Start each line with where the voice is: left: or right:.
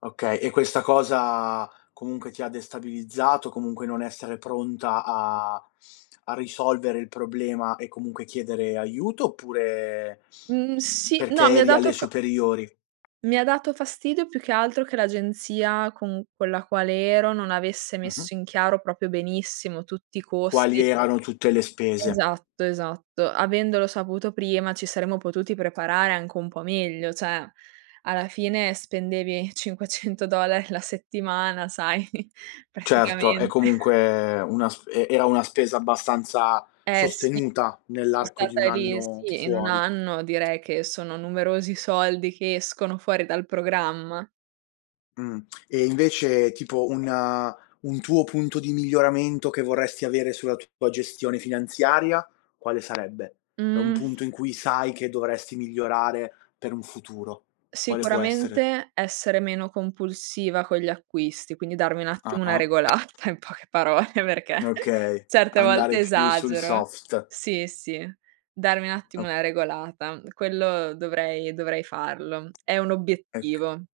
left: Okay, e questa cosa, comunque ti ha destabilizzato, comunque non essere pronta a a risolvere il problema e comunque chiedere aiuto, oppure,
right: Mhmm,
left: mhmm,
right: sì,
left: perché
right: no, mi ha
left: eri
right: dato
left: alle
right: fa
left: superiori?
right: mi ha dato fastidio più che altro che l'agenzia con con la quale ero non avesse
left: Mh-mh.
right: messo in chiaro proprio benissimo tutti i
left: Quali
right: costi.
left: erano tutte le spese?
right: Esatto, esatto. Avendolo saputo prima ci saremmo potuti preparare anche un po' meglio. Cioè, alla fine spendevi 500$ la settimana, sai.
left: Certo, è
right: Praticamente.
left: comunque una sp e era una spesa abbastanza
right: Eh sì.
left: sostenuta
right: So'
left: nell'arco di
right: stata
left: 1
right: lì
left: anno
right: sì, in 1
left: fuori.
right: anno direi che sono numerosi soldi che escono fuori dal programma.
left: Mh. E invece tipo un un tuo punto di miglioramento che vorresti avere sulla tua gestione finanziaria, quale sarebbe? È un
right: Mh.
left: punto in cui sai che dovresti migliorare per un futuro. Quale può essere?
right: Sicuramente essere meno compulsiva con gli acquisti, quindi darmi un attimo una
left: Ah-ah.
right: regolata in poche parole, perché
left: Okay,
right: certe
left: andare
right: volte
left: più sul
right: esagero.
left: soft.
right: Sì, sì. Darmi un attimo
left: Ok
right: una regolata. Quello dovrei dovrei farlo. È un
left: Ec
right: obiettivo.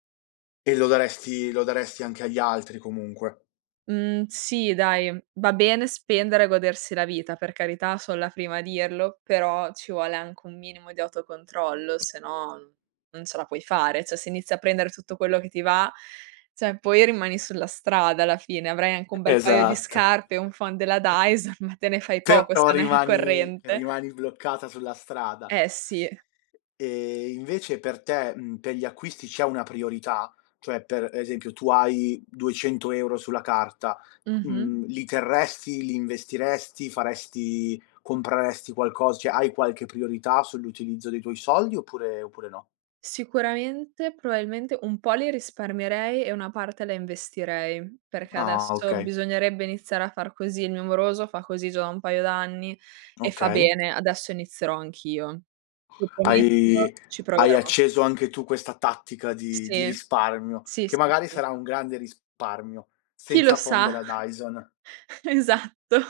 left: e lo daresti lo daresti anche agli altri comunque.
right: Mhmm, sì, dai. Va bene spendere e godersi la vita, per carità so' la prima a dirlo, però ci vuole anche un minimo di autocontrollo se no, non ce la puoi fare. Cioè se inizi a prendere tutto quello che ti va, cioè poi rimani sulla strada alla fine. Avrai anche un
left: E
right: bel paio di
left: esatto.
right: scarpe, un phon della Dyson, ma te ne fai poco
left: Però
right: se non hai la
left: rimani
right: corrente.
left: rimani bloccata sulla strada.
right: Eh sì.
left: E invece per te, mhmm, per gli acquisti c'è una priorità? Cioè per esempio tu hai 200 € sulla carta:
right: Mh-mh.
left: mhmm, li terresti, li investiresti, faresti compreresti qualcos cioè hai qualche priorità sull'utilizzo dei tuoi soldi oppure oppure no?
right: Sicuramente, probabilmente un po' li risparmierei e una parte la investirei, perché
left: Ah.
right: adesso
left: Okay.
right: bisognerebbe iniziare a far così. Il mio moroso fa così già da un paio d'anni e fa
left: Okay.
right: bene. Adesso inizierò anch'io. Ti prometto
left: Hai
right: ci
left: hai
right: proverò.
left: acceso anche tu questa tattica di di
right: Sì.
left: risparmio,
right: Sì,
left: che
right: sì,
left: magari
right: sì.
left: sarà un grande risparmio,
right: Chi lo
left: senza phon
right: sa?
left: della Dyson.
right: Esatto.